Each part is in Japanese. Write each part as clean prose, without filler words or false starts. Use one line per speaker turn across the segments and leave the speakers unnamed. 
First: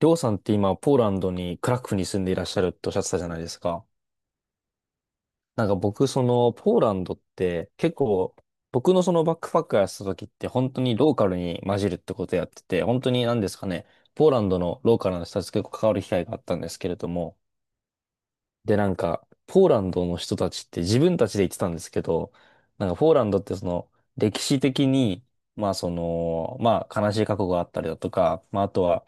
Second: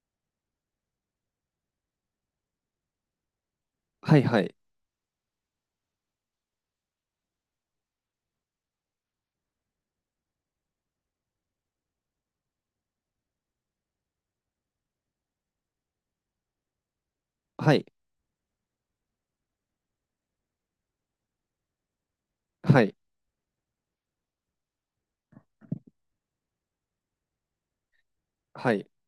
りょうさんって今、ポーランドに、クラクフに住んでいらっしゃるっておっしゃってたじゃないですか。
はいはい。
なんか僕、ポーランドって結構、僕のそのバックパックやってた時って本当にローカルに混じるってことやってて、本当に何ですかね、ポーランドのローカルの人たちと結構関わる機会があったんですけれども、
はい。
で、なんか、ポーランドの人たちって自分たちで言ってたんですけど、
は
なん
い。
かポーランドってその、歴史的に、まあ悲しい過去があったりだとか、まああ
は
と
い。
は、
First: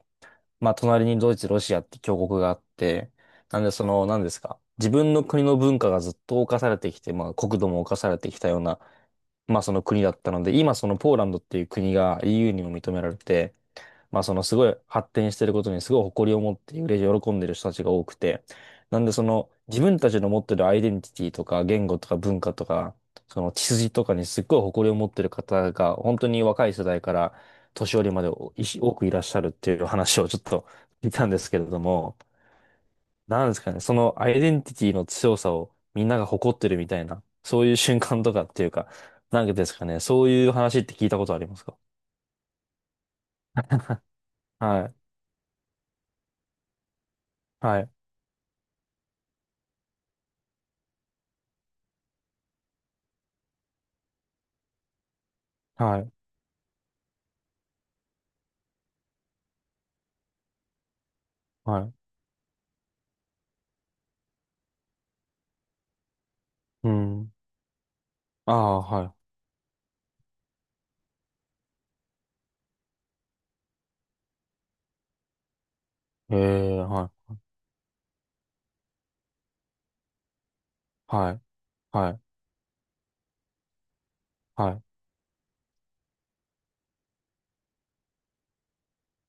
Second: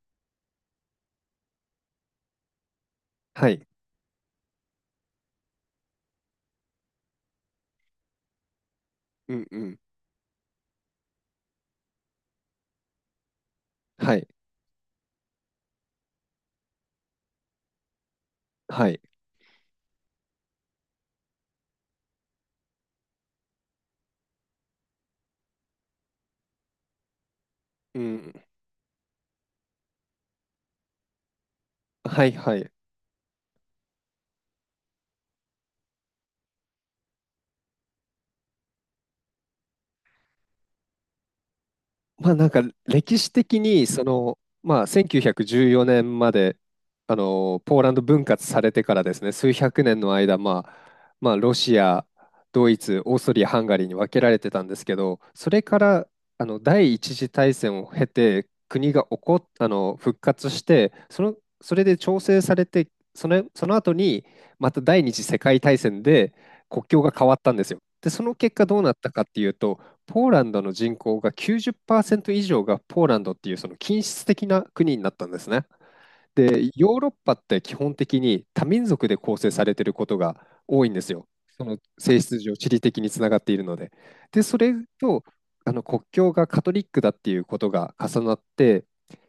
まあ、隣にドイツ、ロシアって強国があって、
は
なん
い。
でその、何ですか。自分の国の文化がずっと侵されてきて、まあ、国土も侵されてきたような、
うんう
まあ、そ
ん。
の国だったので、今そのポーランドっていう国が EU にも認められて、
は
まあ
い。
そのすごい発展してることにすごい誇りを持って嬉しい喜んでる人たちが多くて、
は
な
い。
んでその自分たちの持ってるアイデンティティとか言語とか文化とか、その血筋とかにすっごい誇りを持ってる方が本当に若い世代から年
う
寄りまで
ん。
おいし多くいらっしゃるっていう話をちょっと聞いたんですけれども、
はいはい。
なんですかね、そのアイデンティティの強さをみんなが誇ってるみたいな、そういう瞬間とかっていうか、なんかですかね、そういう話って聞いたことありますか？
まあなんか歴史的にその、まあ、
はい、
1914年までポ
は
ーラ
い、
ンド分割されてからですね、数百年の間、まあ、まあロシアドイツオーストリアハンガリーに分けられてたんですけど、それか
は
ら
い、
第一次大戦を経て国が起こっあの復活して、そ
は
れ
い。
で調整されて、その、その後にまた第二次世界大戦で国
う
境が変
ん。
わったんですよ。でその
あ
結果ど
あ、
うなった
は
かっていうと、ポーランドの人口が90%以上がポーランドっていうその均質的な国になったんですね。
い。え
で、
え、
ヨーロ
は
ッ
い。
パって基本的に多民族で構成されていることが多いんですよ。
はい。
その
は
性
い。
質上、地理的につながっているので。で、そ
は
れ
い。
と国境がカトリックだっていうことが重なって、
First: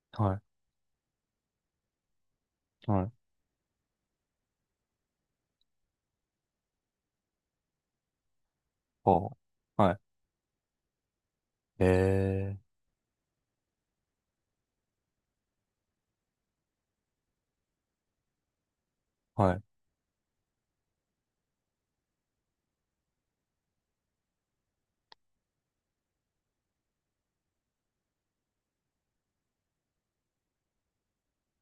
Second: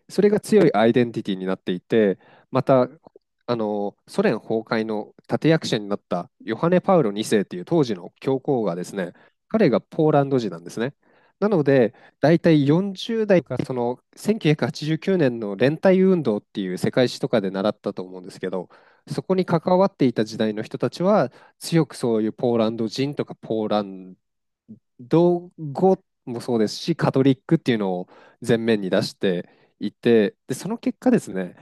それ
は
が強いアイデンティティになっていて、また
い。はい。
あのソ連崩壊の立役者になったヨハネ・パウロ2世っていう当時の教皇がですね、
ほ
彼が
う。は
ポーランド人なんですね。なの
い。
で、大
ええ、
体40代か、その1989年の連帯運動っていう世界史とかで習ったと思うんですけど、そこに
はい。
関わっていた時代の人たちは、強くそういうポーランド人とかポーランド語もそうですし、カトリックっていうのを前面に出していて、で、その結果ですね、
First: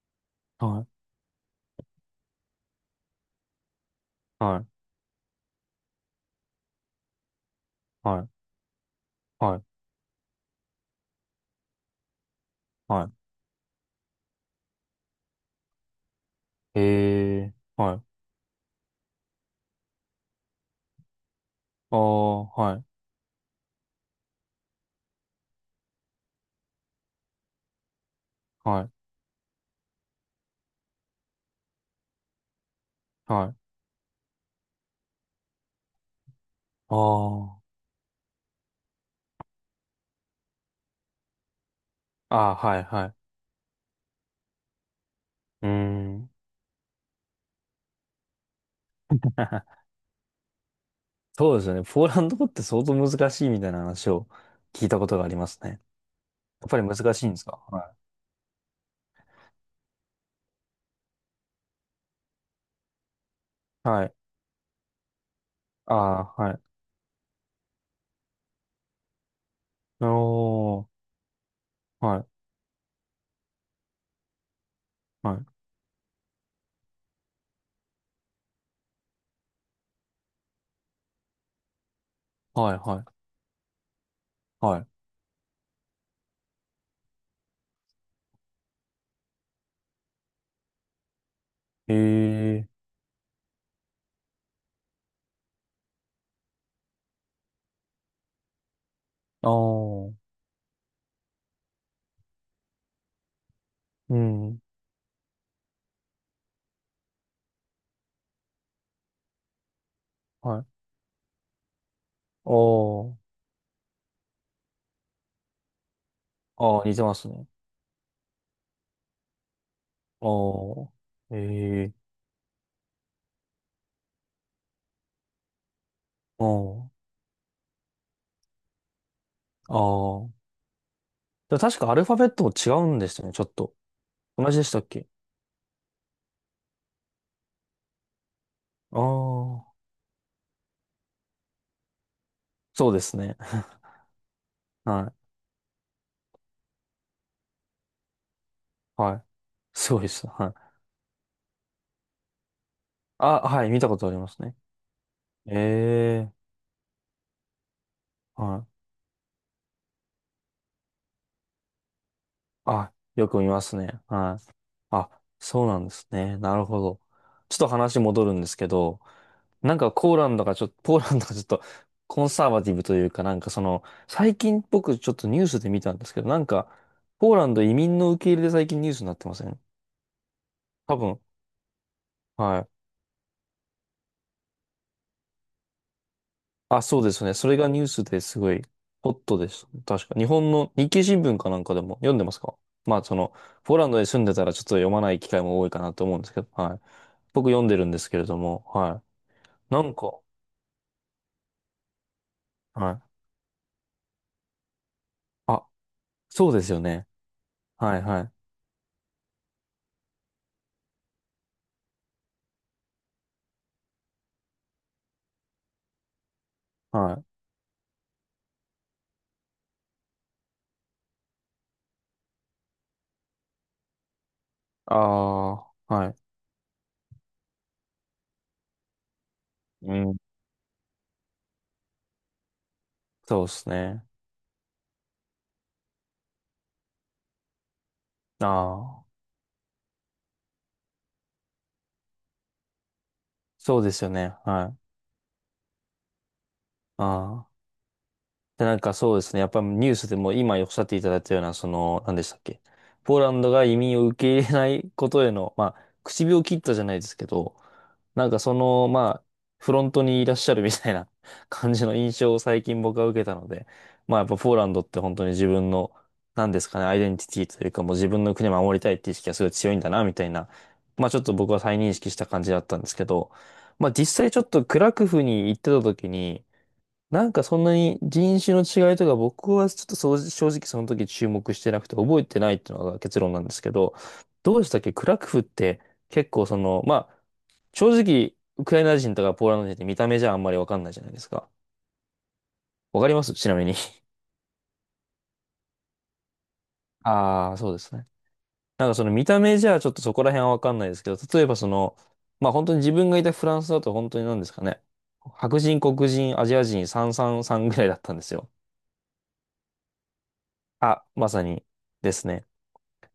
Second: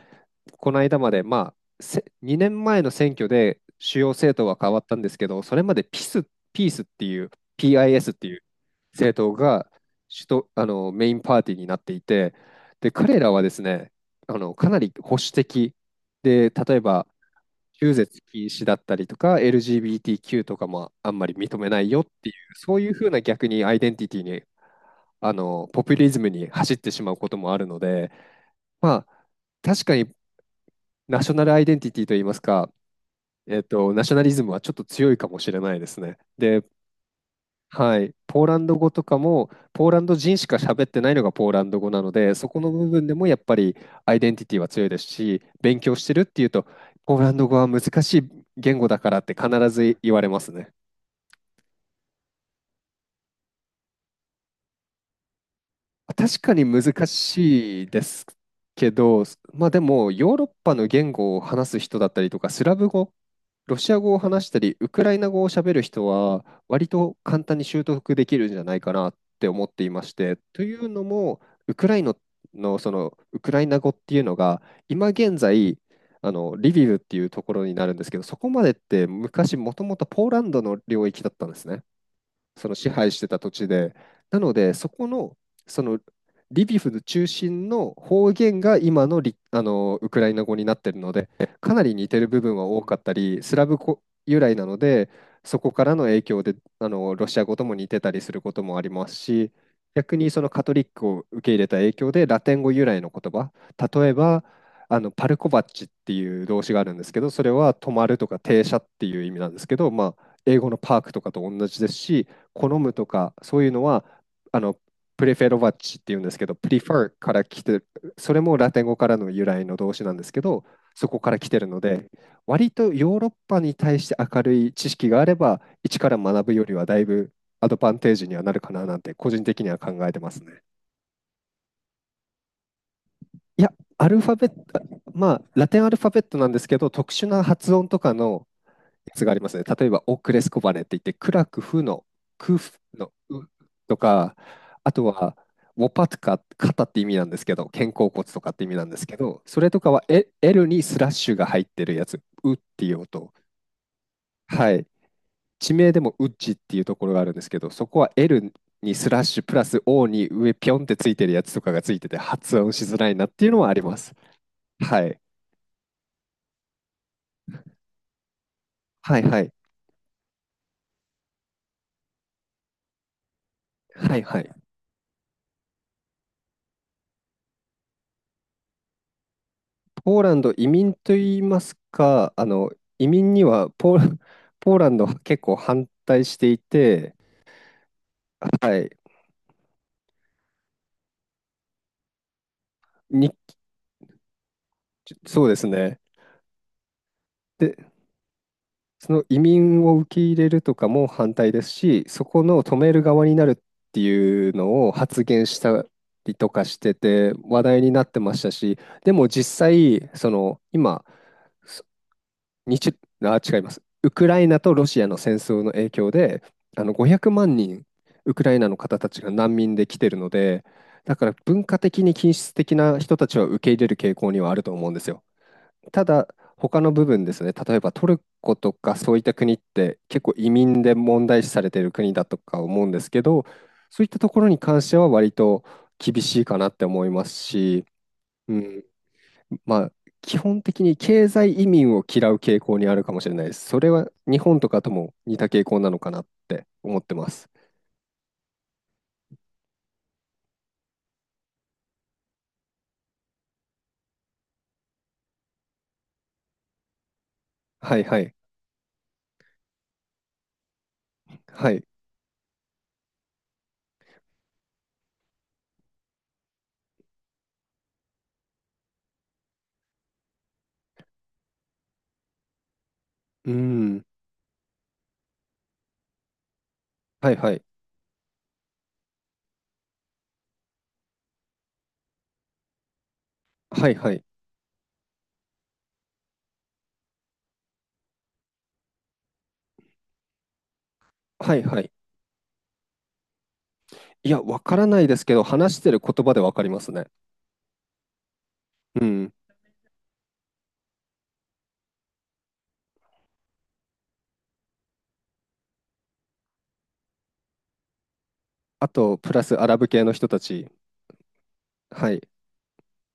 この
はい。
間まで、まあ、2年前の選挙で主要政党は
はい。
変わったんですけど、それまでピス、ピースっていう、PIS っ
は
て
い。
いう政党
はい。
が主とメインパーティーになっていて、で
は
彼らはですね、あのかなり保守的で、例
い。
えば
ええ、
中
は
絶
い。
禁止だったりとか、LGBTQ とかもあんまり認めない
あ
よっていう、
あ、
そ
は
う
い。
いうふうな逆にアイデンティティに、ポピュリズムに走ってしまうこともあるので、
はい。
まあ、確かにナショナルアイデンティティといいますか、
はい。
ナショナリズムはちょっと強いかもしれないですね。で、
ああ。
はい、ポーランド語とかもポーランド人しか喋ってないのがポーランド語なので、
あ
そ
あ、
この
はい。
部
は
分で
い。
もやっぱりアイデンティティは強いですし、
うー
勉強してるっ
ん。
ていうとポーランド語は難しい言語だからって必 ず言われますね。
そうですよね。ポーランド語って相当難しいみたいな話を聞いたことがありますね。
確かに
やっぱり
難
難しいんですか？
しい
は
ですけど、まあでもヨーロッパの言語を話す人だったりとかスラブ語、ロ
い。
シア
は
語
い。
を話したり、ウクライナ語を喋る
あ
人
あ、
は、
はい。
割と簡単に習得できるんじゃないかなって思っていまして、とい
おー。
うのも、ウクライナ
はい。
の、そのウクライナ語っていうのが、今
は
現
い。
在、あのリビウっていうところになるんですけど、そこまでって昔、もともとポーランドの領域だったんですね。そ
は
の
い。
支
は
配し
い。
てた土地で。なので、
はい。
そこの、そのリビフの中心の方言が今のリ、あのウクライナ語になってるので、かなり
え
似てる部分は
え、
多かったり、スラブ語由来なので、そこからの影響でロシア語とも似てたりすることもあります
あ
し、
あ。
逆にそのカトリックを受け入れた影響でラテン語由来の言葉、例え
う
ば
ん。
パルコバッチっていう動詞があるんですけど、それは止まるとか停車っていう意味なんですけど、まあ、英
はい。
語のパークとかと同じですし、好むと
おー。
か、そういうのは、あの、プレフェロバッチっていうんですけど、プリ
ああ、
フ
似て
ァー
ます
から
ね。
来てる、それもラテン語からの由来の動詞なんですけど、そこか
お
ら来てるの
ー。え
で、
え
割とヨーロッパに対して明るい知識があれば、一から
ー。
学ぶより
お
はだ
ー。
いぶアドバンテージにはなるかななんて、個人的には
あ
考えてます
あ。
ね。
でも確かアルファベットも違うんですよね、ちょっ
いや、
と。
アルファベッ
同じでした
ト、
っけ？
まあ、ラテンアルファベットなんですけど、特殊な発音とかの
あ
やつがありますね。
あー。
例えば、オクレスコバネって言って、クラクフの
そうですね。
ウとか、あと
は
は、ウォパトカ、肩って意味なんですけど、肩甲骨とかって意味なんで
い。
す
は
け
い。
ど、それとか
すご
は
いで
エ
す。は
L
い。
にスラッシュが入ってるやつ、ウっていう音。
あ、はい。見たことありますね。
はい。地名でもウ
え
ッ
え
チっていうところがあるんですけど、そこは
ー。
L
はい。
にスラッシュプラス O に上ピョンってついてるやつとかがついてて発音し
あ、
づらいな
よ
っ
く
て
見
いうの
ま
はあ
す
りま
ね。
す。
はい。
はい。
あ、そうなんですね。なるほど。ちょっと話戻るんですけど、
はいはい。
なんかポーランドがちょっと、ポーランドがちょっとコンサーバティブというかなんかその、
はい
最
は
近
い。
僕ちょっとニュースで見たんですけど、なんか、ポーランド移民の受け入れで最近ニュースになってません？
ポーランド移民
多
と
分、
言いますか、あ
はい。
の移民にはポーラ、ポーランドは結構反対してい
あ、そうで
て、
すね。それがニュースですごい
はい、
ホットです。確か。日本の日経新聞かなんかでも読んでますか？まあそ
に、
の、ポーランドに住んでたらちょっと読まない機会
そうで
も
す
多いかな
ね。
と思うんですけど、はい。僕読ん
で、
でるんですけれども、は
その移
い。な
民
ん
を受
か、
け入れるとかも反対ですし、そこの止め
は
る
い。
側になるっていうのを発言し
あ、
たりと
そうで
か
す
し
よ
て
ね。
て話題に
はい
なって
はい。
ましたし、でも実際、その今、にちゅ、あ、違います。ウクライナとロシアの戦争の影響で、あの
はい。
500万人、ウクライナの方たちが難民で来てるので、だから文化的に均質的な人たちは受け入れる傾向にはあると思うん
あ
ですよ。
あ、
た
はい。
だ、他の部分ですね、例えばトルコとかそういった国っ
う
て
ん。
結構移民で問題視されている国だとか思うんですけど、
そうです
そう
ね。
いったところに関しては割と厳しいかなって思いますし、
あ
うん、
あ、
まあ、基本的に経済移民を嫌う傾向にあるかもしれないです。そ
そう
れ
です
は
よね。
日本と
は
かと
い。
も似た傾向なのかなって思ってま
あ
す。
あ。で、なんかそうですね。やっぱニュースでも今おっしゃっていただいたような、その、何でしたっけ。ポーランドが移民を受け入れないことへの、まあ、唇を切ったじゃないですけど、
はいは
なん
い。
かその、まあ、フロントにいらっしゃるみたいな
は
感
い。
じ
う
の印象を最近僕は受けたので、まあやっぱポーランドって本当に自分の、なんですかね、アイデンティティというかもう自分の国を守りたいっていう意識がすごい強いんだな、みたいな、まあちょっと僕は再認識した感じだったんですけど、
ー
まあ
ん。
実際ちょっとクラクフに行ってた時に、な
は
ん
い
か
は
そ
い。
んなに人種の違いとか僕はちょっとそう正直その時注目してなくて覚えてないっていうのが結論なんですけ
は
ど、
いはい。
どうでしたっけクラクフって？結構その、まあ正直ウクライナ人とかポーランド人って見た目じゃあんまりわかんないじゃないですか。
はいはい。
わかりますちなみに。
いや、わからないですけど、話してる言葉でわかります ね。
ああ、そうですね。なんかそ
う
の見
ん。
た目じゃちょっとそこら辺はわかんないですけど、例えばその、まあ本当に自分がいたフランスだと本当に何ですかね。白人、黒人、アジア人、三三三ぐらいだったんですよ。
あと、プラスアラブ系の人たち。
あ、まさに
は
で
い。
すね。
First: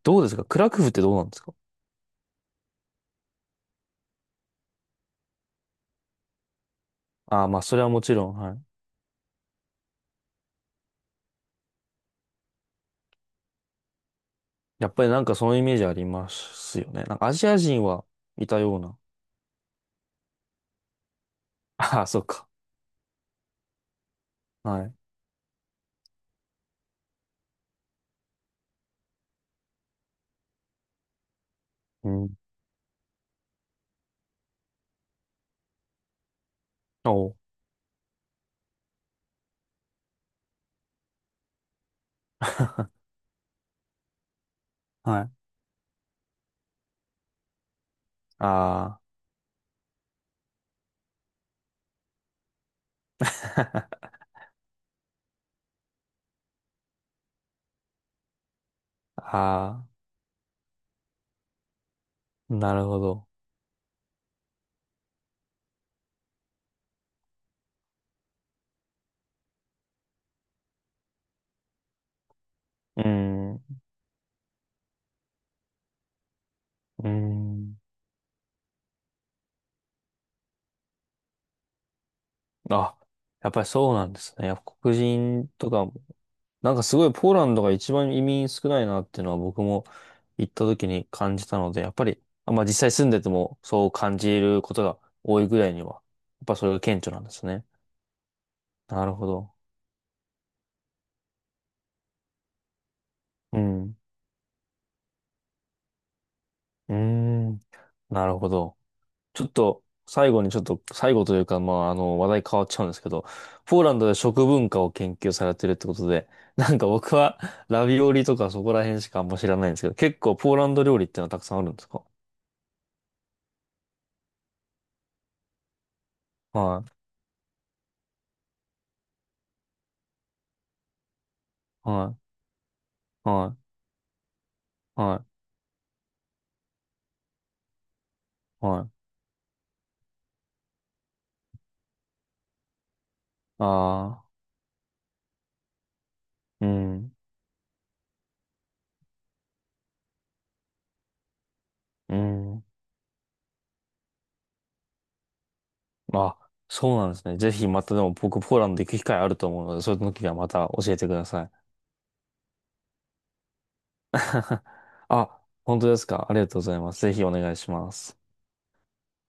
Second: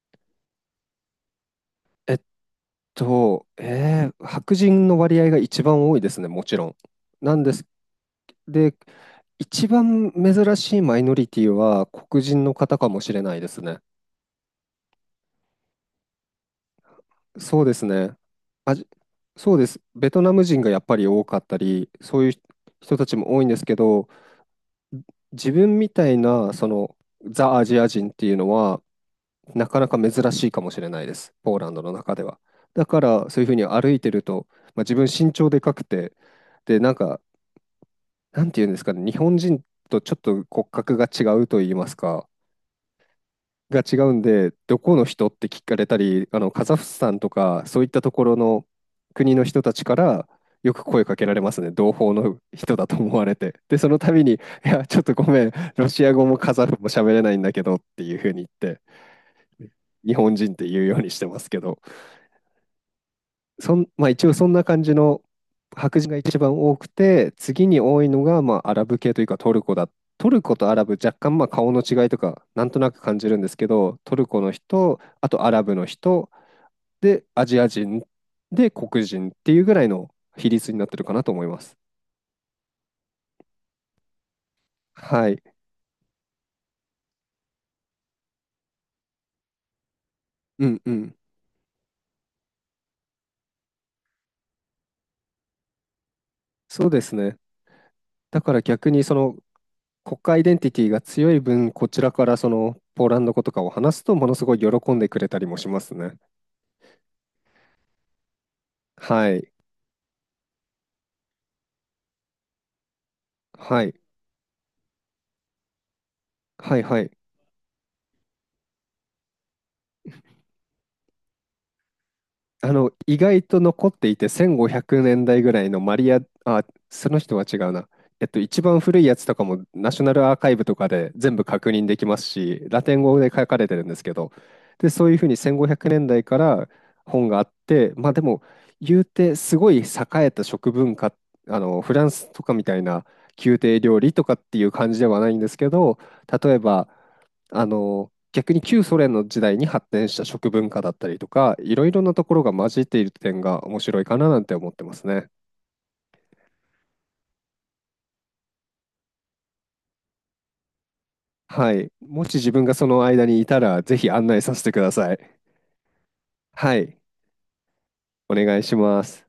どうですかクラクフってどうなんですか？
えっ白人の割合が一番多いですね、もちろん。なん
ああー、
で
まあ、
す。
それはもちろん、はい。
で、一番珍しいマイノリティは黒人の方かもしれないですね。
やっぱりなんかそのイメージありますよね。なんかアジア
そうで
人
す
は
ね。
いた
あ
よう
じ、
な。
そうです。ベトナム人がやっぱり多かったり、
ああ、
そ
そ
う
う
いう
か。
人たちも多いんですけど、
はい。
自分みたいな、その、ザ・アジア人っていうのは、なかなか珍しいかもしれないです。ポーランドの
う
中で
ん。
は。だから、そういうふうに歩いてると、まあ、自分身長でかくて、で、なんか、
おう。
なんていうんですかね、日本人とちょっと骨格が違うと言いますか、が違うんで、どこの
は
人
い。
って聞かれたり、あのカザフスタンとか、そういったところの
あ
国の人たちからよく声かけられますね、同胞の人だと思われて。で、その度に、いや、ちょっとごめん、ロシア語もカザフも喋れないんだけどっていうふうに言って、
あ、あ
日本人って言うようにしてますけど、
あ、なるほど。
そん、まあ一応そんな感じの、白人が一番多くて、次に多いのが、まあアラブ系というかトルコだ。トルコとアラブ若干まあ顔の違いとかなんとなく
うー
感じるんで
ん、
す
う
けど、トルコの人、あとアラブの人、
ー
で、アジア
ん。
人、で、黒人っていうぐらいの比率になってるかなと思います。
あ、やっぱりそうなんですね。やっぱ黒
はい。
人とかもなんかすごいポーランドが一番移民少ないなっていうのは僕も行った
うん
時
う
に
ん。
感じたので、やっぱり、あ、まあ実際住んでてもそう感じることが多いぐらいには、やっぱそれが
そう
顕
で
著
す
なんで
ね。
すね。
だから逆に
な
そ
るほ
の
ど。
国家アイデンティティが強い分、こちらからそのポーランド語と
う
かを
ん。
話すとものすごい喜んでくれたりもしますね。
うーん。なるほど。
は
ちょっ
い。
と最後にちょっと、最後というか、まああの話題変わっちゃうんですけど、ポ
は
ーラン
い。
ドで食文化を研究されてるってことで、な
は
ん
い
か
はい。
僕はラビオリとかそこら辺しかあんま知らないんですけど、結構ポーランド料理ってのはたくさんあるんですか？
あの、意外と残っていて、1500年代ぐらいのマリア、あ、
はい。
その人は違うな。一番古いやつとかもナショナルアーカイブとかで全部確認でき
は
ます
い。
し、ラテン語で書
は
かれて
い。
るんですけど、で、そうい
は
うふうに
い。
1500年代から本があって、まあでも、
は
言う
い。
てすごい栄えた食文化、あの、フランスとかみたいな宮廷料理と
ああ、
かっていう感じではないんですけど、例え
う
ば、
ん、
あの逆に旧ソ連の時代に発展した食文化だったりとか、いろいろな
う
ところが
ん。
混じっている点が面白いかななんて思ってますね。
あ、そうなんですね。ぜひまたでも僕ポーランド行く機会あると思うので、そういう時はまた教えてください。
はい。もし自分がその間にいたら、ぜひ案内させてく ださい。
あ、本当ですか。ありがとうご
は
ざいま
い。
す。ぜひお願いします。
お願いします。